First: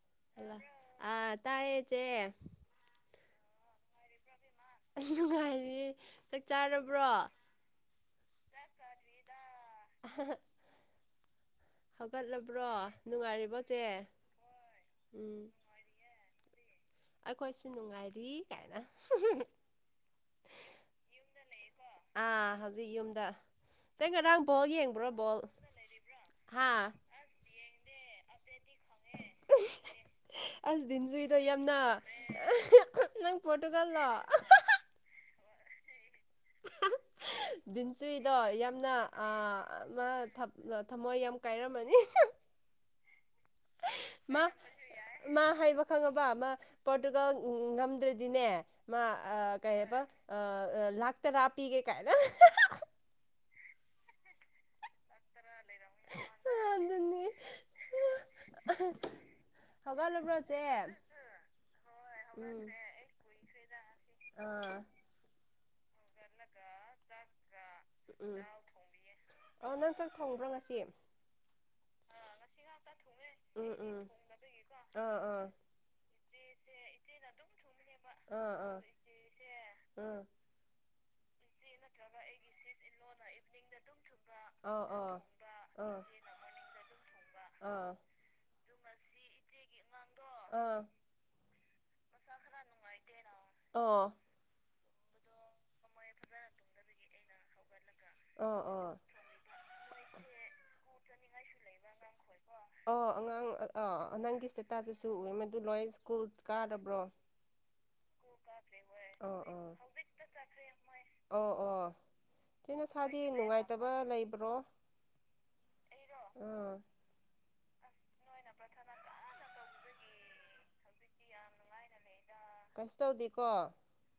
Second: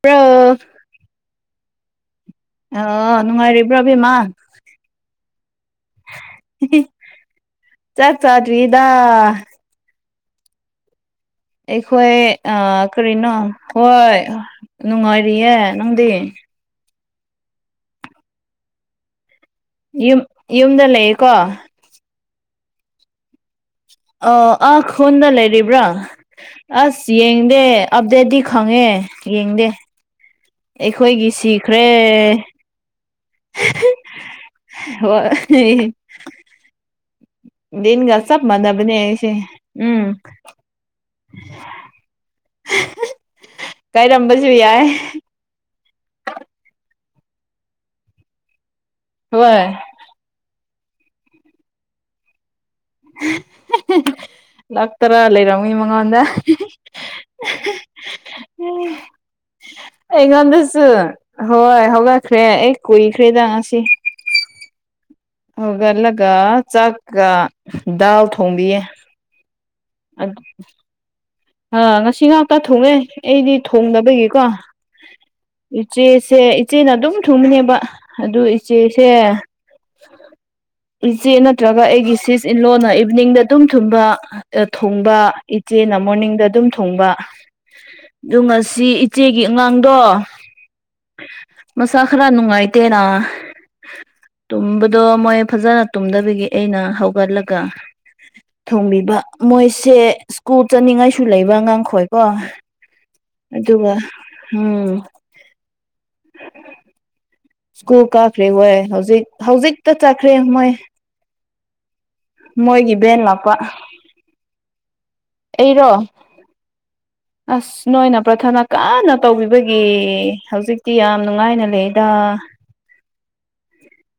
ꯄ꯭ꯔ ꯑꯂ ꯑ ꯇꯌꯦ ꯆꯦ ꯑꯣ ꯅꯨꯡꯉꯥꯏꯔꯤꯕ꯭ꯔꯣ ꯑꯕꯦꯝꯃꯥ ꯑꯩ ꯅꯨꯡꯉꯥꯏꯔꯤꯌꯦ ꯆꯥꯛ ꯆꯥꯗꯔꯤꯗꯥ ꯑꯍ ꯑꯩꯈꯣꯏ ꯑ ꯀꯔꯤꯅꯣ ꯅꯨꯡꯉꯥꯏꯔꯤꯕꯣ ꯆꯦ ꯍꯣꯏ ꯎꯝ ꯅꯨꯡꯉꯥꯏꯔꯤꯌꯦ ꯅꯪꯗꯤ ꯑꯩꯈꯣꯏꯁꯨ ꯅꯨꯡꯉꯥꯏꯔꯤ ꯀꯥꯏꯅ ꯌꯨꯝ ꯌꯨꯝꯗ ꯂꯩꯌꯦꯀꯣ ꯑꯥ ꯍꯧꯖꯤꯛ ꯌꯨꯝꯗ ꯆꯦ ꯑ ꯉꯔꯥꯡ ꯕꯣꯜ ꯑꯥ ꯌꯦꯡꯕ꯭ꯔꯣ ꯈꯨꯟꯗ ꯕꯣꯜ ꯂꯩꯔꯤꯕ꯭ꯔꯥ ꯍꯥ ꯑꯁ ꯌꯦꯡꯗꯦ ꯑꯞꯗꯦꯠꯇꯤ ꯈꯪꯉꯦ ꯌꯦꯡꯗꯦ ꯑꯁ ꯗꯤꯟ ꯑꯩꯈꯣꯏꯒꯤ ꯖꯨꯏꯗꯣ ꯌꯥꯝꯅ ꯁꯤꯈ꯭ꯔꯦ ꯅꯪ ꯄꯣꯔꯇꯨꯒꯥꯜꯂꯣ ꯍꯣꯢ ꯗꯤꯟꯒ ꯕꯤꯟꯆꯨꯏꯗꯣ ꯆꯞ ꯌꯥꯝꯅ ꯃꯥꯟꯅꯕꯅꯦ ꯑꯩꯁꯦ ꯑꯥ ꯎꯝ ꯑꯃ ꯊꯝꯃꯣꯏ ꯌꯥꯝ ꯀꯥꯏꯔꯝꯃꯅꯤ ꯃꯥ ꯀꯥꯏꯔꯝꯕꯁꯨ ꯌꯥꯏ ꯃꯥ ꯍꯩꯕ ꯈꯪꯉꯕ ꯃꯥ ꯄꯣꯔꯇꯨꯒꯜ ꯉꯝꯗ꯭ꯔꯗꯤꯅꯦ ꯃꯥ ꯍꯣꯏ ꯀꯩ ꯍꯥꯏꯕ ꯂꯥꯛ ꯇꯔꯥ ꯄꯤꯒꯦ ꯀꯥꯏꯅ ꯂꯥꯛ ꯇꯔꯥ ꯂꯩꯔꯝꯅꯤ ꯃꯉꯣꯟꯗ ꯑꯍ ꯑꯩꯉꯣꯟꯗꯁꯨ ꯍꯣꯏ ꯍꯧꯒꯠꯈ꯭ꯔꯦ ꯎꯝ ꯑꯩ ꯀꯨꯏꯈ꯭ꯔꯦꯗ ꯉꯁꯤ ꯑꯥ ꯍꯧꯒꯠꯂꯒ ꯆꯥꯛꯀ ꯗꯥꯜ ꯎꯝ ꯊꯣꯡꯕꯤꯌꯦ ꯑꯣ ꯅꯪ ꯆꯥꯛ ꯊꯣꯡꯕ꯭ꯔꯣ ꯉꯁꯤ ꯑꯥ ꯉꯁꯤ ꯉꯥꯛꯇ ꯊꯣꯡꯉꯦ ꯑꯩꯗꯤ ꯎꯝ ꯎꯝ ꯊꯣꯡꯗꯕꯒꯤꯀꯣ ꯑꯥ ꯑꯥ ꯏꯆꯦꯁꯦ ꯏꯆꯦꯅ ꯑꯗꯨꯝ ꯊꯨꯡꯃꯤꯅꯦꯕ ꯑꯗꯨ ꯑꯥ ꯏꯆꯦꯁꯦ ꯑꯥ ꯢꯆꯦꯅ ꯅꯠꯇ꯭ꯔꯒ ꯑꯩꯒꯤ ꯁꯤꯁ ꯏꯟꯂꯣꯟꯅ ꯏꯚꯤꯅꯤꯡꯗ ꯗꯨꯝ ꯊꯨꯝꯕ ꯑꯥ ꯑꯥ ꯊꯣꯡꯕ ꯏꯆꯦꯅ ꯑꯥ ꯃꯣꯔꯅꯤꯡ ꯗ ꯑꯗꯨꯝ ꯊꯣꯡꯕ ꯑꯥ ꯑꯗꯨ ꯉꯁꯤ ꯏꯆꯦꯒꯤ ꯑꯉꯥꯡꯗꯣ ꯑꯥ ꯃꯁꯥ ꯈꯔꯥ ꯅꯨꯡꯉꯥꯏꯇꯦꯅꯥ ꯑꯣ ꯇꯨꯝꯕꯗꯣ ꯃꯣꯏ ꯐꯖꯅ ꯇꯨꯝꯗꯕꯤꯒꯤ ꯑꯩꯅ ꯍꯧꯒꯠꯂꯒ ꯑꯣ ꯑꯣ ꯊꯣꯡꯕꯤꯕ ꯃꯣꯏꯁꯦ ꯁ꯭ꯀꯨꯜ ꯆꯠꯅꯤꯡꯉꯥꯏꯁꯨ ꯂꯩꯕ ꯑꯉꯥꯡꯈꯣꯏꯀꯣ ꯑꯣ ꯑꯉꯥꯡ ꯑꯗꯨꯒ ꯑꯥ ꯅꯉꯪꯒꯤ ꯎꯝ ꯏꯁꯇꯦꯇꯥꯁꯇꯁꯨ ꯎꯏ ꯃꯗꯨ ꯂꯣꯏ ꯁ꯭ꯀꯨꯜ ꯀꯥꯗꯕ꯭ꯔꯣ ꯁ꯭ꯀꯨꯜ ꯀꯥꯈ꯭ꯔꯦ ꯍꯣꯏ ꯍꯧꯖꯤꯛ ꯑꯣ ꯍꯧꯖꯤꯛꯇ ꯆꯠꯈ꯭ꯔꯦ ꯃꯣꯏ ꯑꯣ ꯑꯣ ꯁꯤ ꯃꯣꯏꯒꯤ ꯚꯦꯟ ꯅꯁꯥꯥꯗꯤ ꯂꯥꯛꯄ ꯅꯨꯡꯉꯥꯏꯇꯕ ꯂꯩꯕ꯭ꯔꯣ ꯑꯩꯔꯣ ꯑꯥ ꯑꯁ ꯅꯣꯏꯅ ꯄꯔꯊꯥꯅꯥ ꯀꯟꯅꯥ ꯇꯧꯕꯤꯕꯒꯤ ꯍꯧꯖꯤꯛꯇꯤ ꯌꯥꯝ ꯅꯨꯡꯉꯥꯏꯅ ꯂꯩꯗ꯫ ꯀꯩꯁꯨ ꯇꯧꯗꯦꯀꯣ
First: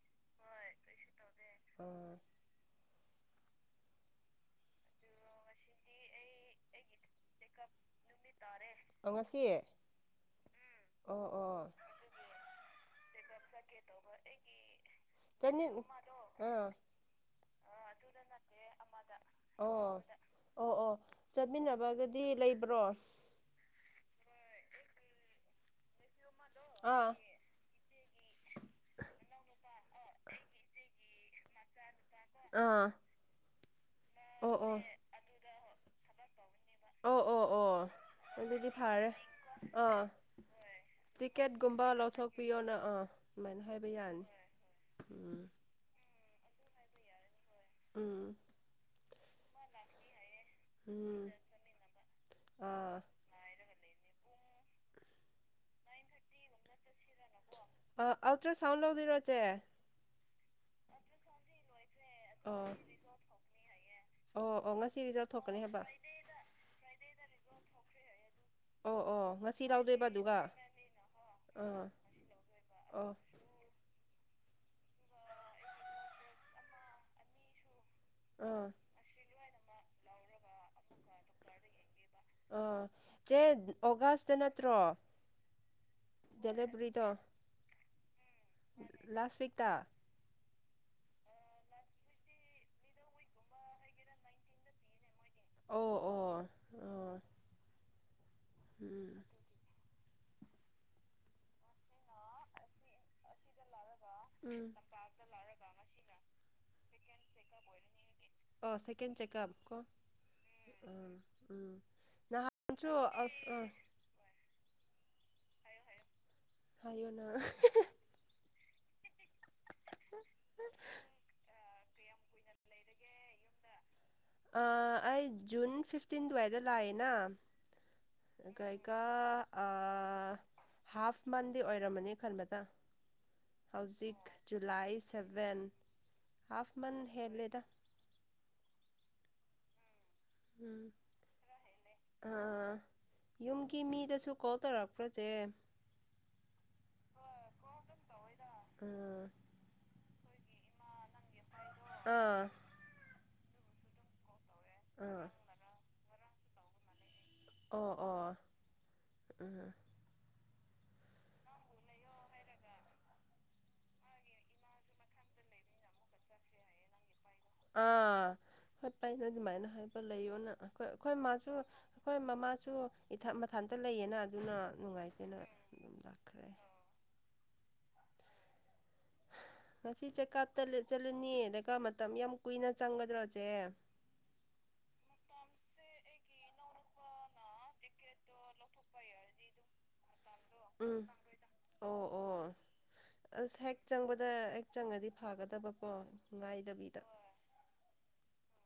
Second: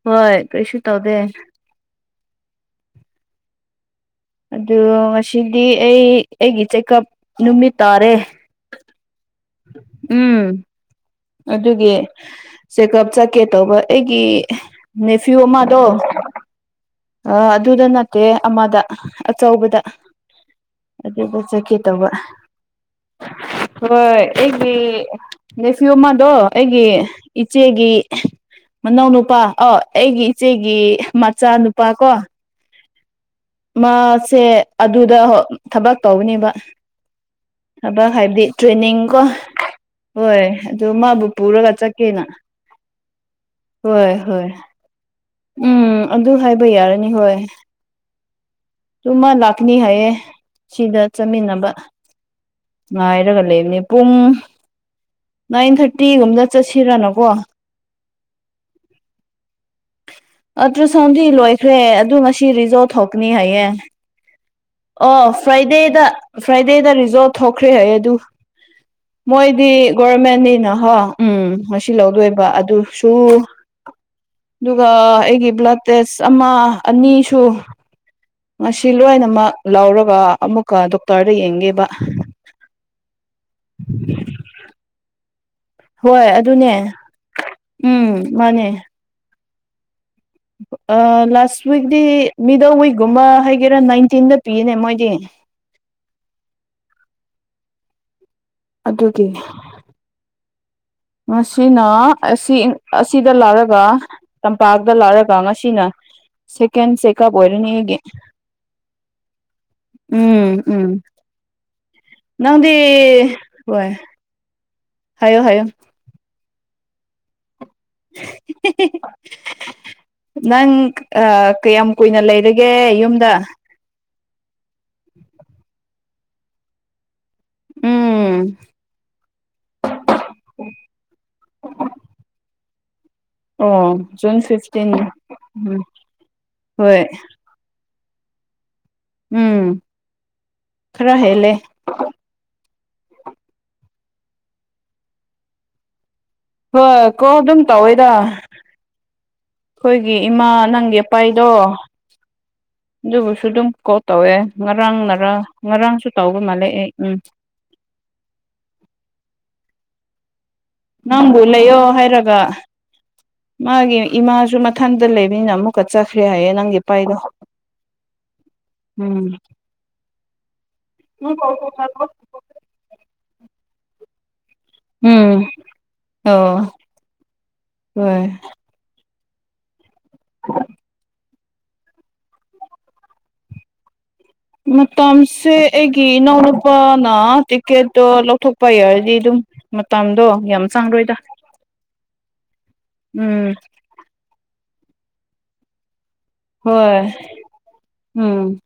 ꯍꯣꯏ ꯀꯩꯁꯨ ꯇꯧꯗꯦ ꯑ ꯑꯗꯨ ꯉꯁꯤꯗꯤ ꯑꯩ ꯑꯩꯒꯤ ꯆꯦꯛꯀꯞ ꯅꯨꯃꯤꯠ ꯇꯥꯔꯦ ꯇꯔꯦ ꯑꯣꯉꯁꯤ ꯎꯝ ꯑꯗꯨꯒꯤ ꯆꯦꯛꯀꯞ ꯆꯠ ꯀꯦ ꯇꯧꯕ ꯑꯩꯒꯤ ꯅꯦꯐꯤꯌꯨ ꯆꯅꯤ ꯑꯃꯗꯣ ꯑꯥ ꯑ ꯑꯗꯨꯗ ꯅꯠꯇꯦ ꯑꯃꯗ ꯑꯆꯧꯕꯗ ꯑꯣ ꯑꯣ ꯑꯣ ꯑꯗꯨꯗ ꯆꯠꯀꯦ ꯇꯧꯕ ꯆꯠꯃꯤꯟꯅꯕꯒꯗꯤ ꯂꯩꯕ꯭ꯔꯣ ꯍꯣꯏ ꯑꯩꯒꯤ ꯅꯦꯐꯤꯌꯨ ꯑꯃꯗꯣ ꯑꯩꯒꯤ ꯏꯆꯦꯒꯤ ꯃꯅꯥꯎꯅꯨꯄꯥ ꯑ ꯑꯩꯒꯤ ꯏꯆꯦꯒꯤ ꯃꯆꯥꯅꯨꯄꯥ ꯀꯣ ꯑꯥ ꯃꯥꯁꯦ ꯑꯣ ꯑꯣ ꯑꯗꯨꯗ ꯊꯕꯛ ꯇꯧꯕꯅꯦꯕ ꯑꯣ ꯑꯣ ꯑꯣ ꯊꯕꯛ ꯍꯥꯏꯕꯗꯤ ꯑꯗꯨꯗꯤ ꯇ꯭ꯔꯦꯅꯤꯡ ꯐꯔꯦ꯫ ꯀꯣ ꯑꯥ ꯍꯣꯏ ꯑꯗꯨ ꯃꯥꯕꯨ ꯄꯨꯔꯒ ꯇꯤꯀꯦꯠꯀꯨꯝꯕ ꯆꯠꯀꯦꯅ ꯂꯧꯊꯣꯛꯄꯤꯌꯣꯅ ꯑꯥ ꯗꯨꯃꯥꯏꯅ ꯍꯥꯏꯕ ꯍꯣꯏ ꯌꯥꯅꯤ꯫ ꯍꯣꯏ ꯎꯝ꯫ ꯎꯝ ꯑꯗꯨ ꯍꯥꯏꯕ ꯌꯥꯔꯅꯤ ꯍꯣꯏ ꯎꯝ꯫ ꯑꯗꯨꯨꯝ ꯃꯥ ꯂꯥꯛꯀꯅꯤ ꯍꯥꯏꯌꯦ ꯁꯤꯗ ꯎꯝ ꯆꯠꯃꯤꯟꯅꯕ꯫ ꯑꯥ ꯉꯥꯏꯔꯒ ꯂꯩꯕꯅꯦ ꯄꯨꯡ ꯅꯥꯏꯟ ꯊꯥꯔꯇꯤꯒꯨꯝꯗ ꯆꯠꯁꯤꯔꯅꯀꯣ꯫ ꯑ ꯑꯜꯇ꯭ꯔꯁꯥꯎꯟ ꯂꯧꯗꯣꯏꯔꯣ ꯆꯦ ꯑꯜꯇ꯭ꯔ ꯁꯥꯎꯟꯗꯤ ꯂꯣꯏꯈ꯭ꯔꯦ ꯑꯗꯨ ꯉꯁꯤ ꯑꯣ ꯔꯤꯖꯜ ꯊꯣꯛꯀꯅꯤ ꯍꯥꯏꯌꯦ꯫ ꯑꯣ ꯑꯣ꯫ ꯉꯁꯤ ꯔꯤꯖꯜ ꯑꯣ ꯊꯣꯛꯀꯅꯤ ꯍꯥꯏꯕ ꯐ꯭ꯔꯥꯏꯗꯦꯗ ꯐ꯭ꯔꯥꯏꯗꯦꯗ ꯔꯤꯖꯣꯜ ꯊꯣꯛꯈ꯭ꯔꯦ ꯑꯩ ꯑꯗꯨ ꯑꯣ ꯑꯣ ꯉꯁꯤ ꯃꯣꯏꯗꯤ ꯂꯧꯗꯣꯏꯕ ꯑꯗꯨꯒ ꯒꯣꯔꯃꯦꯟꯅꯤꯅꯍꯣ ꯎꯝ ꯑꯥ ꯉꯁꯤ ꯂꯧꯗꯣꯏꯕ ꯑꯣ ꯑꯗꯨꯁꯨꯝ ꯑꯗꯨꯒ ꯑꯩꯒꯤ ꯕ꯭ꯂꯗ ꯇꯦꯁ ꯑꯃ ꯑꯅꯤꯁꯨ ꯑꯥ ꯉꯁꯤ ꯂꯣꯏꯅꯃꯛ ꯂꯧꯔꯒ ꯑꯃꯨꯛꯀ ꯗꯣꯛꯇꯔꯗ ꯌꯦꯡꯒꯦꯕ ꯑꯥ ꯆꯦ ꯑꯣꯒꯁꯇ ꯅꯠꯇ꯭ꯔꯣ ꯍꯣꯏ ꯑꯗꯨꯅꯦ ꯗꯦꯂꯤꯚꯔꯤꯗꯣ ꯎꯝ ꯃꯥꯅꯦ ꯂꯥꯁ ꯋꯤꯛꯇ ꯑ ꯂꯥꯁ ꯋꯤꯛꯇꯤ ꯃꯤꯗꯜ ꯋꯤꯛꯒꯨꯝꯕ ꯍꯥꯏꯒꯦꯔꯥ ꯅꯥꯏꯟꯇꯤꯟꯗ ꯄꯤꯅꯦ ꯃꯣꯏꯗꯤ꯫ ꯑꯧ ꯑꯣ꯫ ꯑꯣ ꯑꯣ꯫ ꯎꯝ ꯑꯗꯨꯒꯤ ꯉꯁꯤꯅ ꯑꯁꯤ ꯑꯁꯤꯗ ꯂꯥꯛꯔꯒ ꯎꯝ ꯇꯝꯄꯥꯛꯇ ꯂꯥꯛꯔꯒ ꯉꯁꯤꯅ ꯁꯦꯀꯦꯟ ꯆꯦꯀꯞ ꯑꯣꯏꯔꯦꯅꯤ ꯑꯩꯒꯤ꯫ ꯑꯣ ꯁꯦꯀꯦꯟ ꯆꯦꯀꯞ ꯀꯣ ꯎꯝ ꯑ ꯎꯝ ꯎꯝ꯫ ꯅꯪꯗꯤ ꯅꯍꯥꯟꯁꯨꯣ ꯑ ꯍꯣꯏ ꯍꯥꯏꯌꯣ ꯍꯥꯏꯌꯣ꯫ ꯍꯥꯏꯌꯣꯅ ꯅꯪ ꯑꯥ꯫ ꯀꯌꯥꯝ ꯀꯨꯏꯅ ꯂꯩꯔꯒꯦ ꯌꯨꯝꯗ꯫ ꯑꯩ ꯖꯨꯟ ꯐꯤꯞꯇꯤꯟ ꯑꯗꯨꯋꯥꯏꯗ ꯂꯥꯛꯑꯦꯅ꯫ ꯎꯝ ꯀꯥꯏꯀꯥ ꯑ ꯍꯥꯐ ꯃꯟꯗꯤ ꯑꯣꯏꯔꯝꯃꯅꯤ ꯈꯟꯕꯗ꯫ ꯑꯣ ꯍꯧꯖꯤꯛ June July fifteen seven um half ꯃꯟ ꯍꯣꯏ ꯍꯦꯜꯂꯦꯗ ꯎꯝ ꯎꯝ꯫ ꯔ ꯍꯂꯦ ꯑꯥ ꯌꯨꯝꯒꯤ ꯃꯤꯗꯁꯨ ꯀꯣꯜ ꯇꯧꯔꯛꯄ꯭ꯔꯣ ꯆꯦ ꯍꯣꯏ ꯀꯣ ꯑꯗꯨꯝ ꯇꯧꯋꯦꯗ ꯑꯥ ꯑꯩꯈꯣꯏꯒꯤ ꯏꯃꯥ ꯅꯪꯒꯤ ꯑꯄꯥꯏꯗꯣ꯫ ꯑꯥ ꯑꯗꯨꯕꯨꯁꯨ ꯑꯗꯨꯝ ꯀꯣ ꯇꯧꯋꯦ ꯑꯥ ꯉꯔꯥꯡꯅꯔ ꯉꯔꯥꯡꯁꯨ ꯇꯧꯕ ꯃꯥꯜꯂꯦ ꯑꯩ ꯎꯝ꯫ ꯑꯣ ꯑꯣ ꯎꯝ꯫ ꯅꯪꯕꯨ ꯂꯩꯌꯣ ꯍꯥꯏꯔꯒ꯫ ꯃꯥꯒꯤ ꯏꯃꯥꯁꯨ ꯃꯊꯟꯇ ꯂꯩꯕꯅꯤꯅ ꯑꯃꯨꯛꯀ ꯆꯠꯈ꯭ꯔꯦ ꯍꯥꯏꯌꯦ ꯅꯪꯒꯤ ꯄꯥꯏꯕ꯫ ꯑꯥ ꯍꯣꯏ ꯄꯩꯅꯣ ꯑꯗꯨꯃꯥꯏꯅ ꯍꯥꯏꯕ ꯂꯩꯌꯣꯅ ꯑꯩꯈꯣꯏ ꯑꯩꯈꯣꯏ ꯎꯝ ꯃꯥꯁꯨ ꯑꯩꯈꯣꯏ ꯃꯃꯥꯁꯨ ꯏꯊ ꯃꯊꯥꯟꯇ ꯂꯩꯌꯦꯅ ꯑꯗꯨꯅ ꯅꯨꯡꯉꯥꯏꯇꯦꯅ [unintelligible] ꯑꯗꯨꯝ ꯑꯣ ꯂꯥꯛꯈ꯭ꯔꯦ꯫ ꯍꯣꯏ ꯉꯁꯤ ꯆꯦꯛꯑꯞꯇ ꯆꯠꯂꯨꯅꯤ ꯑꯗꯨꯒ ꯃꯇꯝ ꯌꯥꯝ ꯀꯨꯏꯅ ꯆꯪꯒꯗ꯭ꯔꯣꯁꯦ ꯃꯇꯝꯁꯦ ꯑꯩꯒꯤ ꯏꯅꯥꯎꯅꯨꯄꯥꯅ ꯇꯤꯛꯀꯦꯠꯇꯣ ꯂꯧꯊꯣꯛꯄ ꯌꯥꯔꯗꯤ ꯑꯗꯨꯝ ꯃꯇꯝꯗꯣ ꯌꯥꯝ ꯎꯝ ꯆꯥꯡꯔꯣꯏꯗ ꯑꯣ ꯑꯣ ꯎꯝ ꯑꯁ ꯍꯦꯛ ꯆꯪꯕꯗ ꯍꯦꯛ ꯆꯪꯉꯗꯤ ꯐꯥꯒꯗꯕꯀꯣ ꯍꯣꯏ ꯎꯝ꯫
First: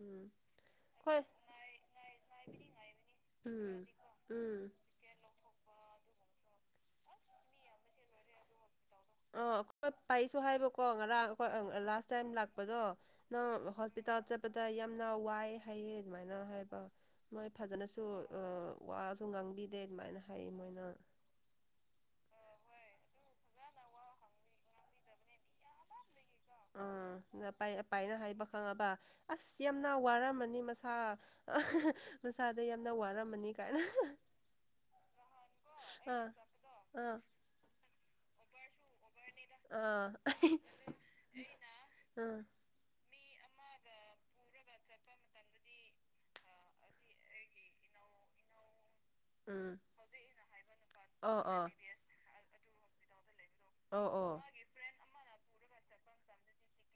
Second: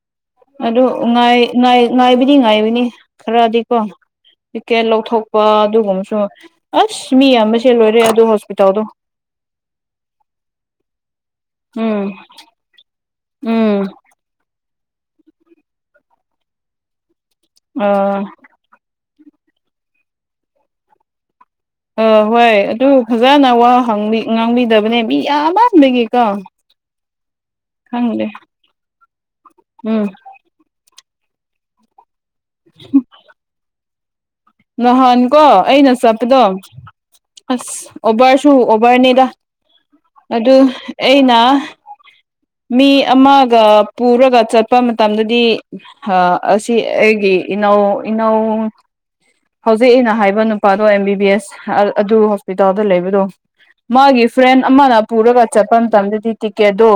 ꯎꯝ꯫ ꯑꯗꯨ ꯍꯣꯏ ꯉꯥꯏꯕꯅꯤ ꯉꯥꯏꯕꯅꯤ ꯈꯔꯗꯤꯀꯣ ꯎꯝ ꯎꯝ ꯇꯤꯀꯦꯠ ꯂꯧꯊꯣꯛ ꯋꯥ ꯑꯗꯨꯒꯨꯝꯕꯁꯨ ꯑꯁ ꯃꯤ ꯌꯥꯝꯕꯁꯤ ꯂꯣꯏꯔꯦ ꯑꯗꯣ ꯍꯣꯁꯄꯤꯇꯥꯜꯗꯣ꯫ ꯑ ꯑꯩꯈꯣꯏ ꯄꯥꯏꯁꯨ ꯍꯥꯏꯕꯀꯣ ꯉꯔꯥꯡ ꯑꯩꯈꯣꯏ ꯎꯝ ꯂꯥꯁ ꯇꯥꯏꯝ ꯂꯥꯛꯄꯗꯣ꯫ ꯅꯪ ꯎꯝ ꯍꯣꯁꯄꯤꯇꯥꯜ ꯆꯠꯄꯗ ꯌꯥꯝꯅ ꯋꯥꯏ ꯍꯥꯏꯌꯦ ꯑꯗꯨꯃꯥꯏꯅ ꯍꯥꯏꯕ ꯃꯣꯏ ꯐꯖꯅꯁꯨ ꯑꯥ ꯋꯥꯁꯨ ꯉꯥꯡꯕꯤꯗꯦ ꯑꯗꯨꯃꯥꯏꯅ ꯍꯥꯏ ꯃꯣꯏꯅ ꯑ ꯍꯣꯏ ꯑꯗꯨ ꯐꯖꯅ ꯋꯥ ꯉꯥꯡꯕꯤꯗꯕꯅꯦ ꯃꯤ ꯌꯥꯝꯃꯗꯒꯤꯀꯣ ꯎꯝ ꯑꯄꯥꯏꯅ ꯍꯥꯏꯕ ꯈꯪꯉꯕ ꯑꯁ ꯌꯥꯝꯅ ꯎꯝ ꯋꯥꯔꯝꯃꯅꯤ ꯃꯁꯥ ꯍꯥ ꯃꯁꯥꯗꯣ ꯌꯥꯝꯅ ꯋꯥꯔꯝꯃꯅꯤ ꯀꯥꯏꯅ꯫ ꯅꯍꯥꯟ ꯀꯣ ꯑꯩꯅ ꯑꯥ ꯆꯄꯗꯣ ꯑꯥ꯫ ꯑꯁ ꯑꯣꯕꯔꯁꯨ ꯑꯣꯕꯔꯅꯤꯗ ꯑꯥ ꯑꯗꯨ ꯑꯩꯅ꯫ ꯎꯝ ꯃꯤ ꯑꯃꯒ ꯄꯨꯔꯒ ꯆꯠꯄ ꯃꯇꯝꯗꯗꯤ ꯑꯁꯤ ꯑꯩꯒꯤ ꯏꯅꯥꯎ ꯏꯅꯎ ꯎꯝ ꯍꯧꯖꯤꯛ ꯑꯩꯅ ꯍꯥꯏꯕ ꯅꯨꯄꯥꯗꯣ ꯑꯦꯝ ꯕꯤ ꯕꯤ ꯑꯣ ꯑꯦꯁ ꯑꯣ ꯑꯗꯨ ꯍꯣꯁꯄꯤꯇꯥꯜꯗ ꯂꯩꯕꯗꯣ ꯑꯣ ꯃꯥꯒꯤ ꯑꯣ ꯐ꯭ꯔꯦꯟ ꯑꯃꯅ ꯄꯨꯔꯒ ꯆꯠꯄ ꯃꯇꯝꯗꯗꯤ ꯇꯤꯀꯦꯠꯇꯣ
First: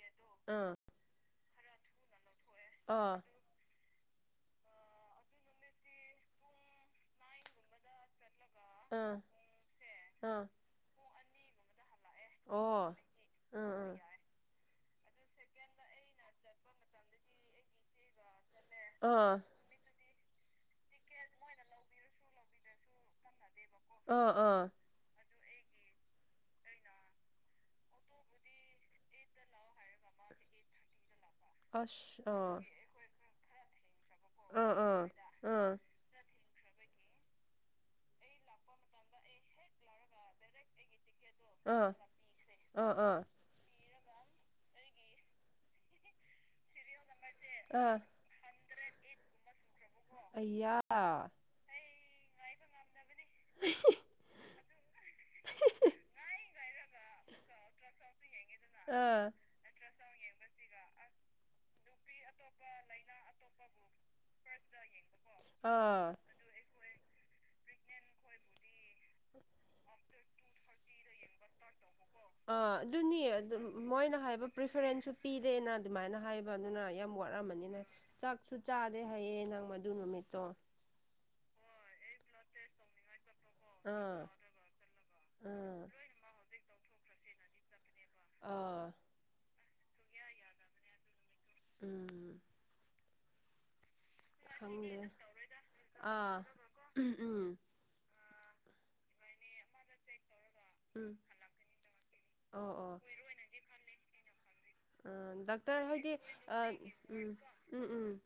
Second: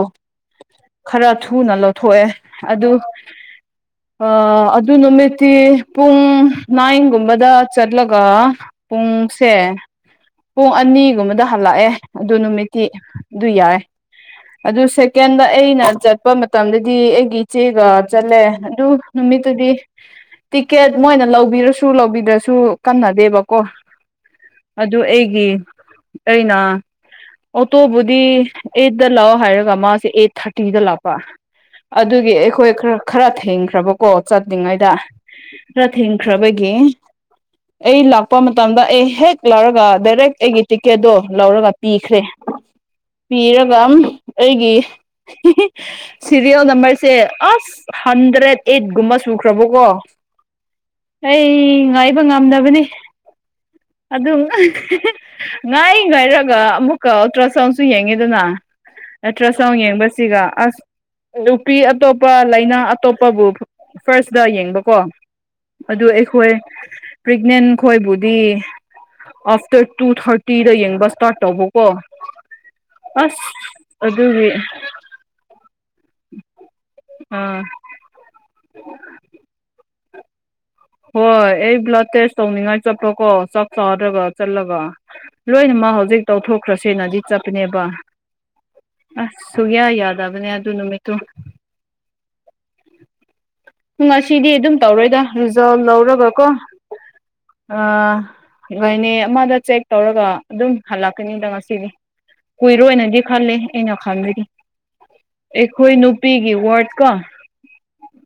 ꯑꯥ ꯈꯔ ꯊꯨꯅ ꯂꯧꯊꯣꯛꯑꯦ ꯑꯗꯨ ꯑ ꯑꯗꯨ ꯅꯨꯃꯤꯠꯇꯤ ꯄꯨꯡ ꯅꯥꯏꯟꯒꯨꯝꯕ ꯗ ꯆꯠꯂꯒ ꯑꯥ ꯑꯥ ꯄꯨꯡꯁꯦ ꯑꯥ ꯄꯨꯡ ꯑꯅꯤꯒꯨꯝꯕꯗ ꯍꯜꯂꯛꯑꯦ ꯑꯗꯨ ꯅꯨꯃꯤꯠꯇ ꯑꯣ ꯑꯗꯨ ꯎꯝ ꯌꯥꯏ ꯎꯝ ꯑꯗꯨ ꯁꯦꯀꯦꯟꯗ ꯑꯩꯅ ꯆꯠꯄ ꯃꯇꯝꯗꯗꯤ ꯑꯩꯒꯤ ꯏꯆꯦꯒ ꯆꯠꯂꯦ꯫ ꯑꯗꯨ ꯑꯥ ꯅꯨꯃꯤꯠꯇꯨꯗꯤ ꯇꯤꯛꯀꯦꯠ ꯃꯣꯏꯅ ꯂꯧꯕꯤꯔꯁꯨ ꯂꯧꯕꯤꯗ꯭ꯔꯁꯨ ꯀꯟꯅꯗꯦꯕꯀꯣ [unintelligible] ꯑꯣ ꯑꯣ꯫ ꯑꯗꯨ ꯑꯩꯒꯤ ꯑꯩꯅ ꯑꯣꯇꯣꯕꯨꯗꯤ ꯑꯥꯏꯠꯇ ꯂꯥꯛꯑꯣ ꯍꯥꯏꯔꯒ ꯃꯥꯁꯦ ꯑꯩꯠ ꯊꯥꯔꯇꯤꯗ ꯂꯥꯛꯄ꯫ ꯑꯗꯨꯒꯤ ꯑꯁ ꯑꯩꯈꯣꯏ ꯈꯔ ꯈꯔ ꯊꯦꯡꯈ꯭ꯔꯕꯀꯣ ꯑꯥ ꯆꯠꯇꯂꯤꯉꯩꯗ ꯑꯥ ꯑꯥ ꯊꯤꯡ ꯈ꯭ꯔꯕꯒꯤ ꯑꯩ ꯂꯥꯛꯄ ꯃꯇꯝꯗ ꯑꯩ ꯍꯦꯛ ꯂꯧꯔꯒ ꯗꯥꯏꯔꯦꯛ ꯑꯩꯒꯤ ꯇꯤꯀꯦꯠꯇꯣ ꯂꯧꯔꯒ ꯑꯥ ꯑꯥ ꯄꯤꯈ꯭ꯔꯦ ꯑꯥ ꯑꯥ ꯄꯤꯔꯒ ꯑꯩꯒꯤ꯫ ꯁꯤꯦꯔꯤꯌꯦꯜ ꯅꯝꯕꯔꯁꯦ ꯑꯁ ꯑꯥ ꯍꯟꯗ꯭ꯔꯦꯗ ꯑꯩꯠꯒꯨꯝꯕ ꯁꯨꯈ꯭ꯔꯕꯣꯀꯣ ꯑꯌꯥ ꯑꯥ ꯑꯩ ꯉꯥꯏꯕ ꯉꯝꯗꯕꯅꯤ ꯑꯗꯨꯝ ꯉꯥꯏ ꯉꯥꯏꯔꯒ ꯑꯃꯨꯛꯀ ꯑꯣꯜꯇ꯭ꯔ ꯁꯥꯎꯟꯁꯨ ꯌꯦꯡꯉꯤꯗꯅꯇ꯭ꯔ ꯆꯧ ꯌꯦꯡꯕꯁꯤꯒ ꯑꯁ ꯅꯨꯄꯤ ꯑꯇꯣꯞꯄ ꯂꯩꯥꯏꯅꯥ ꯑꯇꯣꯞꯄꯕꯨ ꯐꯥꯔꯁꯇ ꯌꯦꯡꯕꯀꯣ ꯑꯥ ꯑꯗꯨ ꯑꯩꯈꯣꯏ ꯄ꯭ꯔꯦꯛꯅꯦꯟ ꯈꯣꯏꯕꯨꯗꯤ ꯑꯥꯞꯇꯔ ꯇꯨ ꯊꯥꯔꯇꯤꯗ ꯌꯦꯡ ꯑꯥ ꯑꯗꯨꯅꯤ ꯑꯁ ꯑꯗꯨ ꯃꯣꯏꯅ ꯍꯥꯏꯕ ꯑꯗꯨꯒꯤ ꯄ꯭ꯔꯤꯐꯔꯦꯟꯁ ꯄꯤꯔꯦꯅ ꯑꯗꯨꯃꯥꯏꯅ ꯍꯥꯏꯕ ꯑꯗꯨꯅ ꯌꯥꯝ ꯑꯥ ꯋꯥꯔꯝꯃꯅꯤꯅ꯫ ꯆꯥꯛꯁꯨ ꯆꯥꯗꯦ ꯍꯥꯏꯌꯦ ꯅꯪ ꯃꯗꯨ ꯅꯨꯃꯤꯠꯇꯣ꯫ ꯍꯣꯏ ꯑꯩ ꯕ꯭ꯂꯗ ꯇꯦꯁ ꯇꯧꯅꯤꯡꯉꯥꯏ ꯆꯠꯄ꯭ꯔꯣꯀꯣ ꯆꯥꯛ ꯆꯥꯔꯒ ꯑꯥ ꯆꯠꯂꯒ ꯂꯣꯏꯅ ꯑꯥ ꯃꯛ ꯍꯧꯖꯤꯛ ꯇꯧꯊꯣꯛꯈ꯭ꯔꯁꯦꯅꯗꯤ ꯆꯠꯄꯅꯦꯕ꯫ ꯑꯥ ꯑꯁ ꯁꯨꯌꯥ ꯌꯥꯗꯕꯅꯦ ꯑꯗꯨ ꯅꯨꯃꯤꯠꯇꯨ꯫ ꯎꯝ ꯉꯁꯤꯗꯤ ꯑꯗꯨꯝ ꯈꯪꯗꯦ ꯇꯧꯔꯣꯏꯗ ꯔꯤꯖꯥꯜ ꯑꯥ ꯂꯧꯔꯒꯀꯣ ꯎꯝ ꯎꯝ ꯑ ꯏꯣꯏꯅꯦ ꯑꯃꯗ ꯆꯦꯛ ꯇꯧꯔꯒ ꯑꯗꯨꯝ ꯎꯝ ꯍꯜꯂꯛꯀꯅꯤꯗ ꯉꯁꯤꯗꯤ ꯑꯣ ꯑꯣ ꯀꯨꯏꯔꯣꯏꯅꯗꯤ ꯈꯜꯂꯦ ꯑꯩꯅ ꯈꯪꯕꯗꯤ ꯑꯥ ꯗꯥꯛꯇꯔ ꯑꯩꯈꯣꯏ ꯍꯥꯏꯗꯤ ꯅꯨꯄꯤꯒꯤ ꯑꯥ ꯋꯥꯔꯗꯀ ꯎꯝ ꯎꯝ ꯎꯝ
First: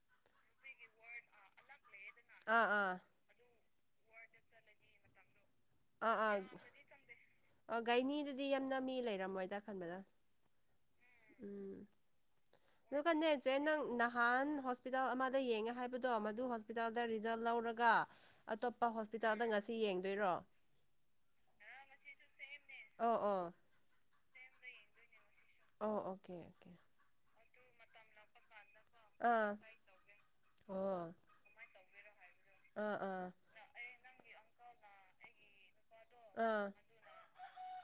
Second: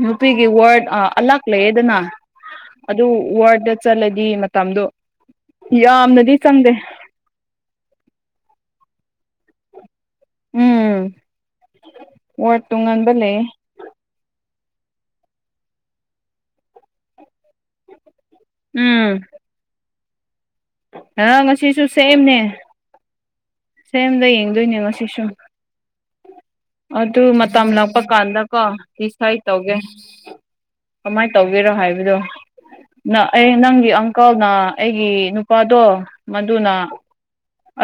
ꯅꯨꯄꯤꯒꯤ ꯋꯥꯔꯗ ꯑꯂꯥꯛ ꯂꯩꯌꯦꯗꯅ ꯑꯥ ꯑꯥ ꯑꯗꯨ ꯋꯥꯔꯗ ꯆꯠꯂꯗꯤ ꯃꯇꯝꯗꯣ ꯑꯥ ꯑꯥ ꯌꯥꯝꯅꯗꯤ ꯆꯪꯗꯦ ꯑꯥ ꯒꯥꯥꯏꯅꯤꯗꯨꯗꯤ ꯌꯥꯝꯅ ꯃꯤ ꯂꯩꯔꯝꯃꯣꯏꯗ ꯈꯟꯕꯗ ꯎꯝ ꯎꯝ ꯋꯥꯔꯗ ꯅ ꯀ ꯇꯣꯉꯥꯟꯕ ꯂꯩꯌꯦ ꯆꯟꯅ ꯅꯍꯥꯟ ꯍꯣꯁꯄꯤꯇꯥꯜ ꯑꯃꯗ ꯌꯦꯡꯉꯦ ꯍꯥꯏꯕꯗꯣ ꯃꯗꯨ ꯍꯣꯁꯄꯤꯇꯥꯜꯗ ꯔꯤꯖꯜ ꯂꯧꯔꯒ ꯑꯇꯣꯞꯄ ꯍꯣꯁꯄꯤꯇꯥꯜꯗ ꯉꯁꯤ ꯌꯦꯡꯗꯣꯏꯔꯣ ꯑ ꯉꯁꯤꯁꯨ ꯁꯦꯝꯅꯦ ꯑꯣ ꯑꯣ ꯁꯦꯝꯗ ꯌꯦꯡꯗꯣꯏꯅꯦ ꯉꯁꯤꯁꯨ ꯑꯣ ꯑꯣꯀꯦ ꯑꯣꯀꯦ ꯑꯗꯨ ꯃꯇꯝ ꯂꯥꯛꯄ ꯀꯥꯟꯗꯀꯣ ꯁꯥꯏ ꯑꯥ ꯇꯧꯒꯦ ꯑꯣ ꯀꯃꯥꯏꯅ ꯇꯧꯒꯦꯔꯣ ꯍꯥꯏꯕꯗꯣ ꯑꯥ ꯅ ꯑꯥ ꯑꯩ ꯅꯪꯒꯤ ꯑꯀꯥꯎꯅ ꯑꯩꯒꯤ ꯅꯨꯄꯥꯗꯣ ꯑꯥ ꯃꯗꯨꯅ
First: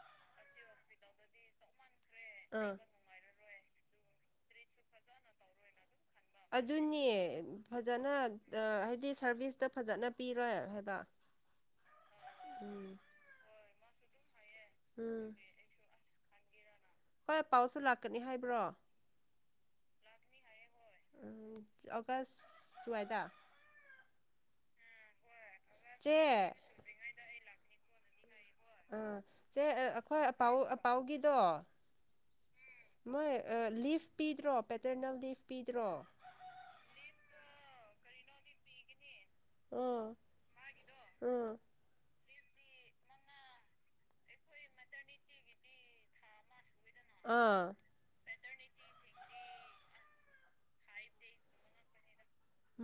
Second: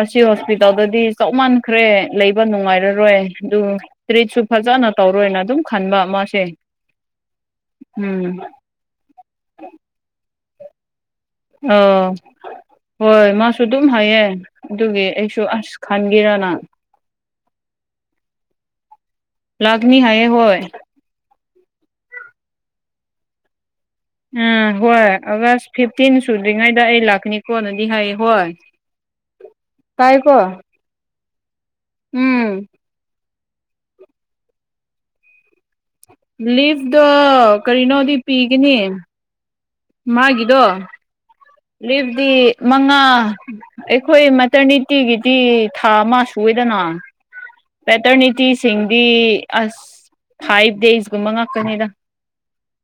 ꯑꯁꯤ ꯍꯣꯁꯄꯤꯇꯥꯜꯗꯗꯤ ꯆꯞ ꯃꯥꯟꯈ꯭ꯔꯦ ꯂꯩꯕ ꯑꯥ ꯅꯨꯡꯉꯥꯏꯔꯔꯣꯏ ꯑꯗꯨ ꯇ꯭ꯔꯤꯠꯁꯨ ꯐꯖꯅ ꯇꯧꯔꯣꯏꯅ ꯑꯗꯨꯝ ꯈꯟꯕ ꯑꯃ ꯑꯗꯨꯅꯦ ꯐꯖꯅ ꯍꯥꯏꯗꯤ ꯁꯥꯔꯚꯤꯁꯇ ꯐꯖꯅ ꯄꯤꯔꯣꯏ ꯍꯥꯏꯕ ꯑꯥ ꯎꯝ ꯍꯣꯏ ꯃꯥꯁꯨ ꯑꯗꯨꯝ ꯍꯥꯏꯌꯦ ꯑꯗꯨꯒꯤ ꯎꯝ ꯑꯩꯁꯨ ꯑꯁ ꯈꯟꯒꯔꯅ ꯍꯣꯏ ꯄꯥꯎꯁꯨ ꯂꯥꯛꯀꯅꯤ ꯍꯥꯏꯕ꯭ꯔꯣ ꯂꯒꯅꯤ ꯍꯥꯏꯌꯦ ꯍꯣꯏ ꯑꯣꯒꯁ ꯆꯋꯥꯏꯦꯗꯥ ꯑꯝ ꯍꯣꯏ ꯑꯥꯒꯁ ꯐꯤꯐꯇꯤꯟ ꯆꯦ ꯁꯨꯗ꯭ꯔꯤꯉꯩꯗ ꯑꯩ ꯂꯥꯛꯀꯅꯤꯀꯣꯅꯗꯤ ꯍꯥꯏ ꯍꯣꯏ ꯑꯥ ꯁꯦ ꯑꯩꯈꯣꯏ ꯇꯥꯏꯀꯣ ꯄꯥꯎ ꯄꯥꯎꯒꯤꯗꯣ ꯎꯝ ꯃꯣꯏ ꯂꯤꯐ ꯄꯤꯗ꯭ꯔꯣ ꯄꯦꯇꯔꯅꯦꯜ ꯂꯤꯐ ꯄꯤꯗ꯭ꯔꯣ ꯂꯤꯐꯇꯣ ꯀꯔꯤꯅꯣꯗꯤ ꯄꯤꯒꯅꯤ ꯑꯣ ꯑꯥ ꯂꯤꯞꯗꯤ ꯃꯉꯥ ꯑꯩꯈꯣꯏ ꯃꯇꯔꯅꯤꯇꯤꯒꯤꯗꯤ ꯊꯥ ꯑꯃ ꯁꯨꯋꯦꯗꯅ ꯑꯥ ꯄꯦꯇꯔꯅꯤꯇꯤꯁꯤꯡꯗꯤ ꯑꯁ ꯐꯥꯏꯚ ꯗꯦꯖꯀꯨꯝꯕ ꯉꯥꯛꯀꯅꯤꯗ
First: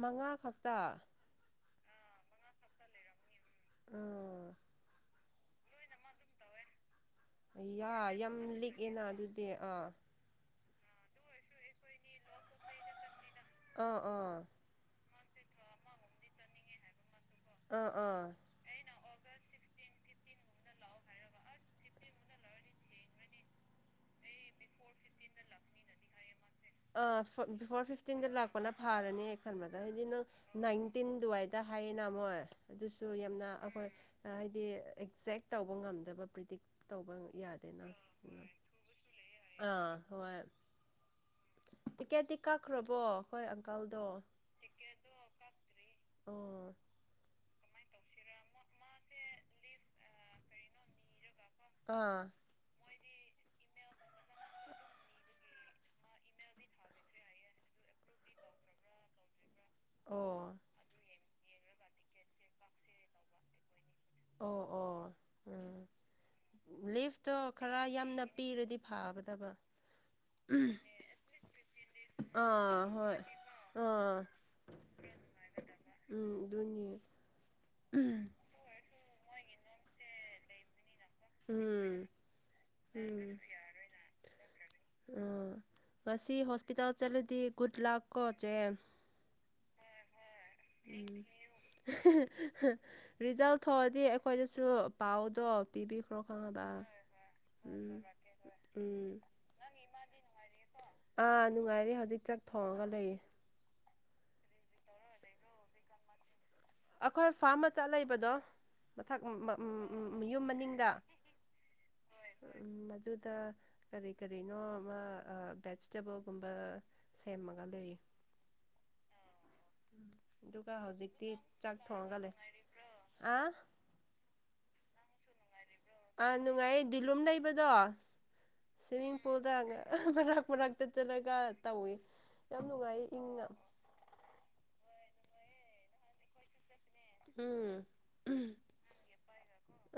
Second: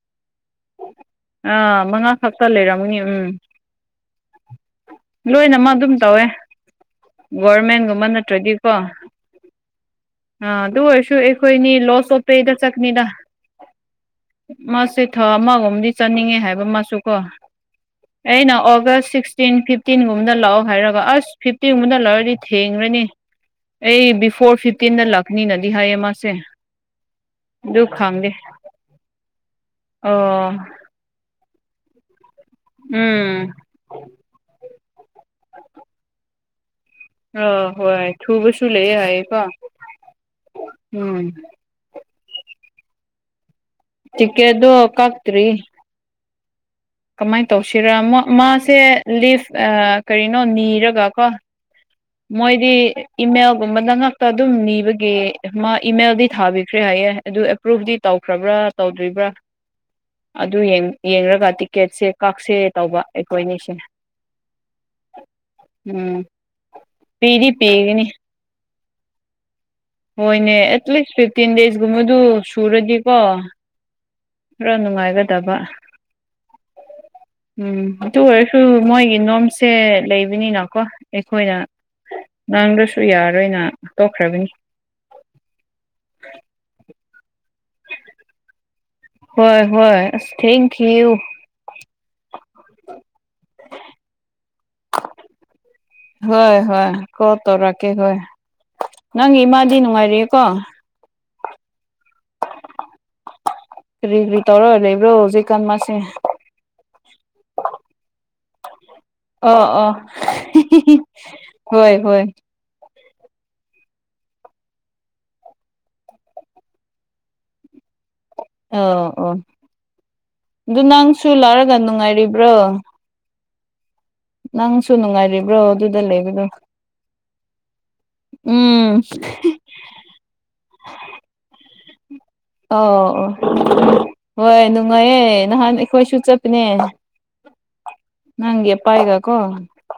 ꯃꯉꯥ ꯈꯛꯇ ꯑꯥ ꯃꯉꯥ ꯈꯛꯇ ꯂꯩꯔꯝꯅꯤ ꯎꯝ ꯑꯥ ꯂꯣꯏꯅꯃꯛ ꯑꯗꯨꯝ ꯇꯧꯋꯦ ꯌꯥ ꯒꯣꯔꯃꯦꯟꯒꯨꯝꯕ ꯌꯥꯝ ꯅꯠꯇ꯭ꯔꯗꯤꯀꯣ ꯂꯤꯛꯑꯦꯅ ꯑꯗꯨꯗꯤ ꯑꯥ ꯑꯥ ꯑꯗꯨ ꯑꯣꯏꯔꯁꯨ ꯑꯩꯈꯣꯏꯅꯤ ꯂꯣꯁ ꯑꯣꯣꯞꯄꯩꯗ ꯆꯠꯅꯤꯗ ꯑꯥ ꯑꯥ ꯃꯥꯁꯦ ꯊꯥ ꯑꯃꯒꯨꯝꯝꯗꯤ ꯆꯠꯅꯤꯡꯉꯦ ꯍꯥꯏꯕ ꯃꯆꯨꯀꯣ ꯑꯥ ꯑꯥ ꯑꯩꯅ ꯑꯣꯒꯁ ꯁꯤꯛꯁ ꯇꯦꯟ ꯐꯤꯐꯇꯤꯟꯒꯨꯝꯕꯗ ꯂꯥꯛꯑꯣ ꯍꯥꯏꯔꯒ ꯑꯁ ꯐꯤꯞꯇꯤꯟꯒꯨꯝꯕꯗ ꯂꯥꯛꯔꯗꯤ ꯊꯦꯡꯈ꯭ꯔꯅꯤ ꯑꯩ ꯕꯤꯐꯣꯔ ꯐꯤꯐꯇꯤꯟꯗ ꯂꯥꯛꯅꯤꯅꯗꯤ ꯍꯥꯏꯌꯦ ꯃꯥꯁꯦ ꯑ ꯕꯤꯐꯣꯔ ꯑꯗꯨ ꯐꯤꯐꯇꯤꯟꯗ ꯈꯪꯗꯦ ꯂꯥꯛꯄꯅ ꯐꯥꯔꯅꯤ ꯈꯟꯕꯗ ꯍꯥꯏꯗꯤ ꯅꯪ ꯑꯣ ꯅꯥꯏ ꯇꯤꯟꯗꯨꯋꯥꯏꯗ ꯍꯥꯏꯌꯦꯅ ꯃꯣꯏ ꯑꯗꯨꯁꯨ ꯎꯝ ꯌꯥꯝꯅ ꯑꯩꯈꯣꯏ ꯍꯥꯏꯗꯤ ꯑꯦꯛꯖꯦꯛ ꯇꯧꯕ ꯉꯝꯗꯕ ꯄ꯭ꯔꯤꯗꯤꯛ ꯇꯧꯕ ꯑ ꯌꯥꯗꯦꯅ ꯍꯣꯏ ꯊꯨꯕꯁꯨ ꯂꯩꯌꯦ ꯍꯥꯏꯌꯦꯀꯣ ꯑꯥ ꯍꯣꯏ ꯎꯝ ꯇꯤꯛꯀꯦꯠꯇꯤ ꯀꯛꯈ꯭ꯔꯕꯣ ꯍꯣꯏ ꯑꯪꯀꯜꯗꯣ ꯀꯦ ꯑꯗꯨ ꯀꯥꯛꯇꯔꯤ ꯑꯣ ꯀꯃꯥꯏꯅ ꯇꯧꯁꯤꯔ ꯃꯥꯁꯦ ꯂꯤꯐ ꯀꯔꯤꯅꯣ ꯅꯤꯔꯒ ꯀꯣ ꯑ ꯃꯣꯏꯗꯤ ꯏꯃꯦꯜꯒꯨꯝꯕ ꯅꯉꯥꯛꯛꯇ ꯑꯗꯨꯝ ꯅꯤꯕꯒꯤ ꯃꯥ ꯏꯃꯦꯜꯗꯤ ꯊꯥꯕꯤꯈ꯭ꯔꯦ ꯍꯥꯏꯌꯦꯦ ꯑꯗꯨ ꯑꯦꯄ꯭ꯔꯨꯚꯗꯤ ꯇꯧꯈ꯭ꯔꯕ꯭ꯔꯥ ꯇꯧꯗ꯭ꯔꯤꯕ꯭ꯔꯥ ꯑꯣ ꯑꯗꯨ ꯌꯦꯡꯂꯡꯒ ꯇꯤꯛꯀꯦꯠꯁꯦ ꯀꯛꯁꯦ ꯇꯧꯕ ꯑꯩꯈꯣꯏꯅꯤ ꯁꯤꯅꯦ ꯑꯣ ꯑꯣ ꯎꯝ ꯂꯤꯐꯇꯣ ꯄꯤꯗꯤ ꯈꯔ ꯄꯤꯒꯅꯤ ꯌꯥꯝꯅ ꯄꯤꯔꯗꯤ ꯐꯥꯕꯗꯕ ꯍꯣꯏꯅꯦ ꯑꯦꯠꯂꯤꯁ ꯐꯤꯐꯇꯤꯟ ꯗꯦꯖꯀꯨꯝꯕꯗꯨ ꯑꯥ ꯍꯣꯏ ꯁꯨꯔꯗꯤꯀꯣ ꯑꯥ ꯄꯨꯔ ꯅꯨꯡꯉꯥꯏꯒꯗꯕ ꯎꯝ ꯑꯗꯨꯅꯤ ꯎꯝ ꯑꯗꯨ ꯑꯣꯏꯔꯁꯨ ꯃꯣꯏꯒꯤ ꯅꯣꯝꯁꯦ ꯂꯩꯕꯅꯤꯅꯀꯣ ꯑꯩꯈꯣꯏꯅ ꯎꯝ ꯉꯥꯡꯗ꯭ꯔꯁꯨ ꯌꯥꯔꯔꯣꯏꯅ ꯇꯣꯛꯈ꯭ꯔꯕꯅꯤ ꯑꯣ ꯉꯁꯤ ꯍꯣꯁꯄꯤꯇꯥꯜ ꯆꯠꯂꯗꯤ ꯒꯨꯗ ꯂꯥꯛ ꯀꯣꯆꯦ ꯍꯣꯏ ꯍꯣꯏ ꯑꯁ ꯊꯦꯡꯀ ꯌꯌꯨ ꯎꯝ ꯔꯤꯖꯜ ꯊꯣꯛꯑꯗꯤ ꯑꯩꯈꯣꯏꯗꯁꯨ ꯄꯥꯎꯗꯣ ꯄꯤꯕꯤꯈ꯭ꯔꯣ ꯍꯣꯏ ꯈꯪꯉꯕ ꯍꯣꯏ ꯀꯣꯜ ꯇꯧꯔꯛꯀꯦ ꯎꯝ ꯍꯣꯏ ꯎꯝ ꯅꯪꯒꯤ ꯏꯃꯥꯗꯤ ꯅꯨꯡꯉꯥꯏꯔꯑꯦꯀꯣ ꯑꯥ ꯅꯨꯡꯉꯥꯏꯔꯦ ꯍꯧꯖꯤꯛ ꯆꯥꯛ ꯊꯣꯡꯉꯒ ꯂꯩꯌꯦ ꯀꯔꯤ ꯀꯔꯤ ꯇꯧꯔ ꯂꯩꯕ꯭ꯔꯣ ꯍꯧꯖꯤꯛ ꯀꯥꯟ ꯃꯥꯁꯦ ꯑꯩꯈꯣꯏ ꯐꯥꯔꯝ ꯃꯆꯥꯠ ꯂꯩꯕꯗꯣ ꯃꯊꯛ ꯑꯣ ꯑꯣ ꯌꯨꯝ ꯃꯅꯤꯡꯗ ꯍꯣꯏ ꯍꯣꯏ ꯃꯗꯨꯗ ꯀꯔꯤ ꯀꯔꯤꯅꯣ ꯑꯃ ꯚꯦꯖꯤꯇꯦꯕꯜꯒꯨꯝꯕ ꯁꯦꯝꯃꯒ ꯂꯩ ꯑ ꯑꯣ ꯑꯗꯨꯒ ꯑꯗꯨ ꯍꯧꯖꯤꯛꯇꯤ ꯅꯪꯁꯨ ꯆꯥꯛ ꯂꯥꯛꯔꯒ ꯊꯣꯡꯉꯒ ꯂꯩ ꯅꯨꯡꯉꯥꯏꯔꯤꯕ꯭ꯔꯣ ꯑꯥ ꯅꯪꯁꯨꯨꯅꯥꯏꯔꯤ ꯑꯥ ꯅꯨꯡꯉꯥꯏꯌꯦ ꯗꯤꯂꯨꯝ ꯂꯩꯕꯗꯣ ꯎꯝ ꯁ꯭ꯋꯤꯃꯤꯡ ꯄꯨꯜꯗ ꯃꯔꯛ ꯃꯔꯛꯇ ꯆꯠꯂꯒ ꯇꯧ ꯏ ꯑ ꯑꯣ ꯍꯣꯏ ꯅꯨꯡꯉꯥꯏꯌꯦ ꯅꯍꯥꯟ ꯑꯩꯈꯣꯏꯁꯨ ꯆꯠꯄꯅꯦ ꯎꯝ ꯅꯪ ꯌꯦꯄꯥꯏꯒꯀꯣ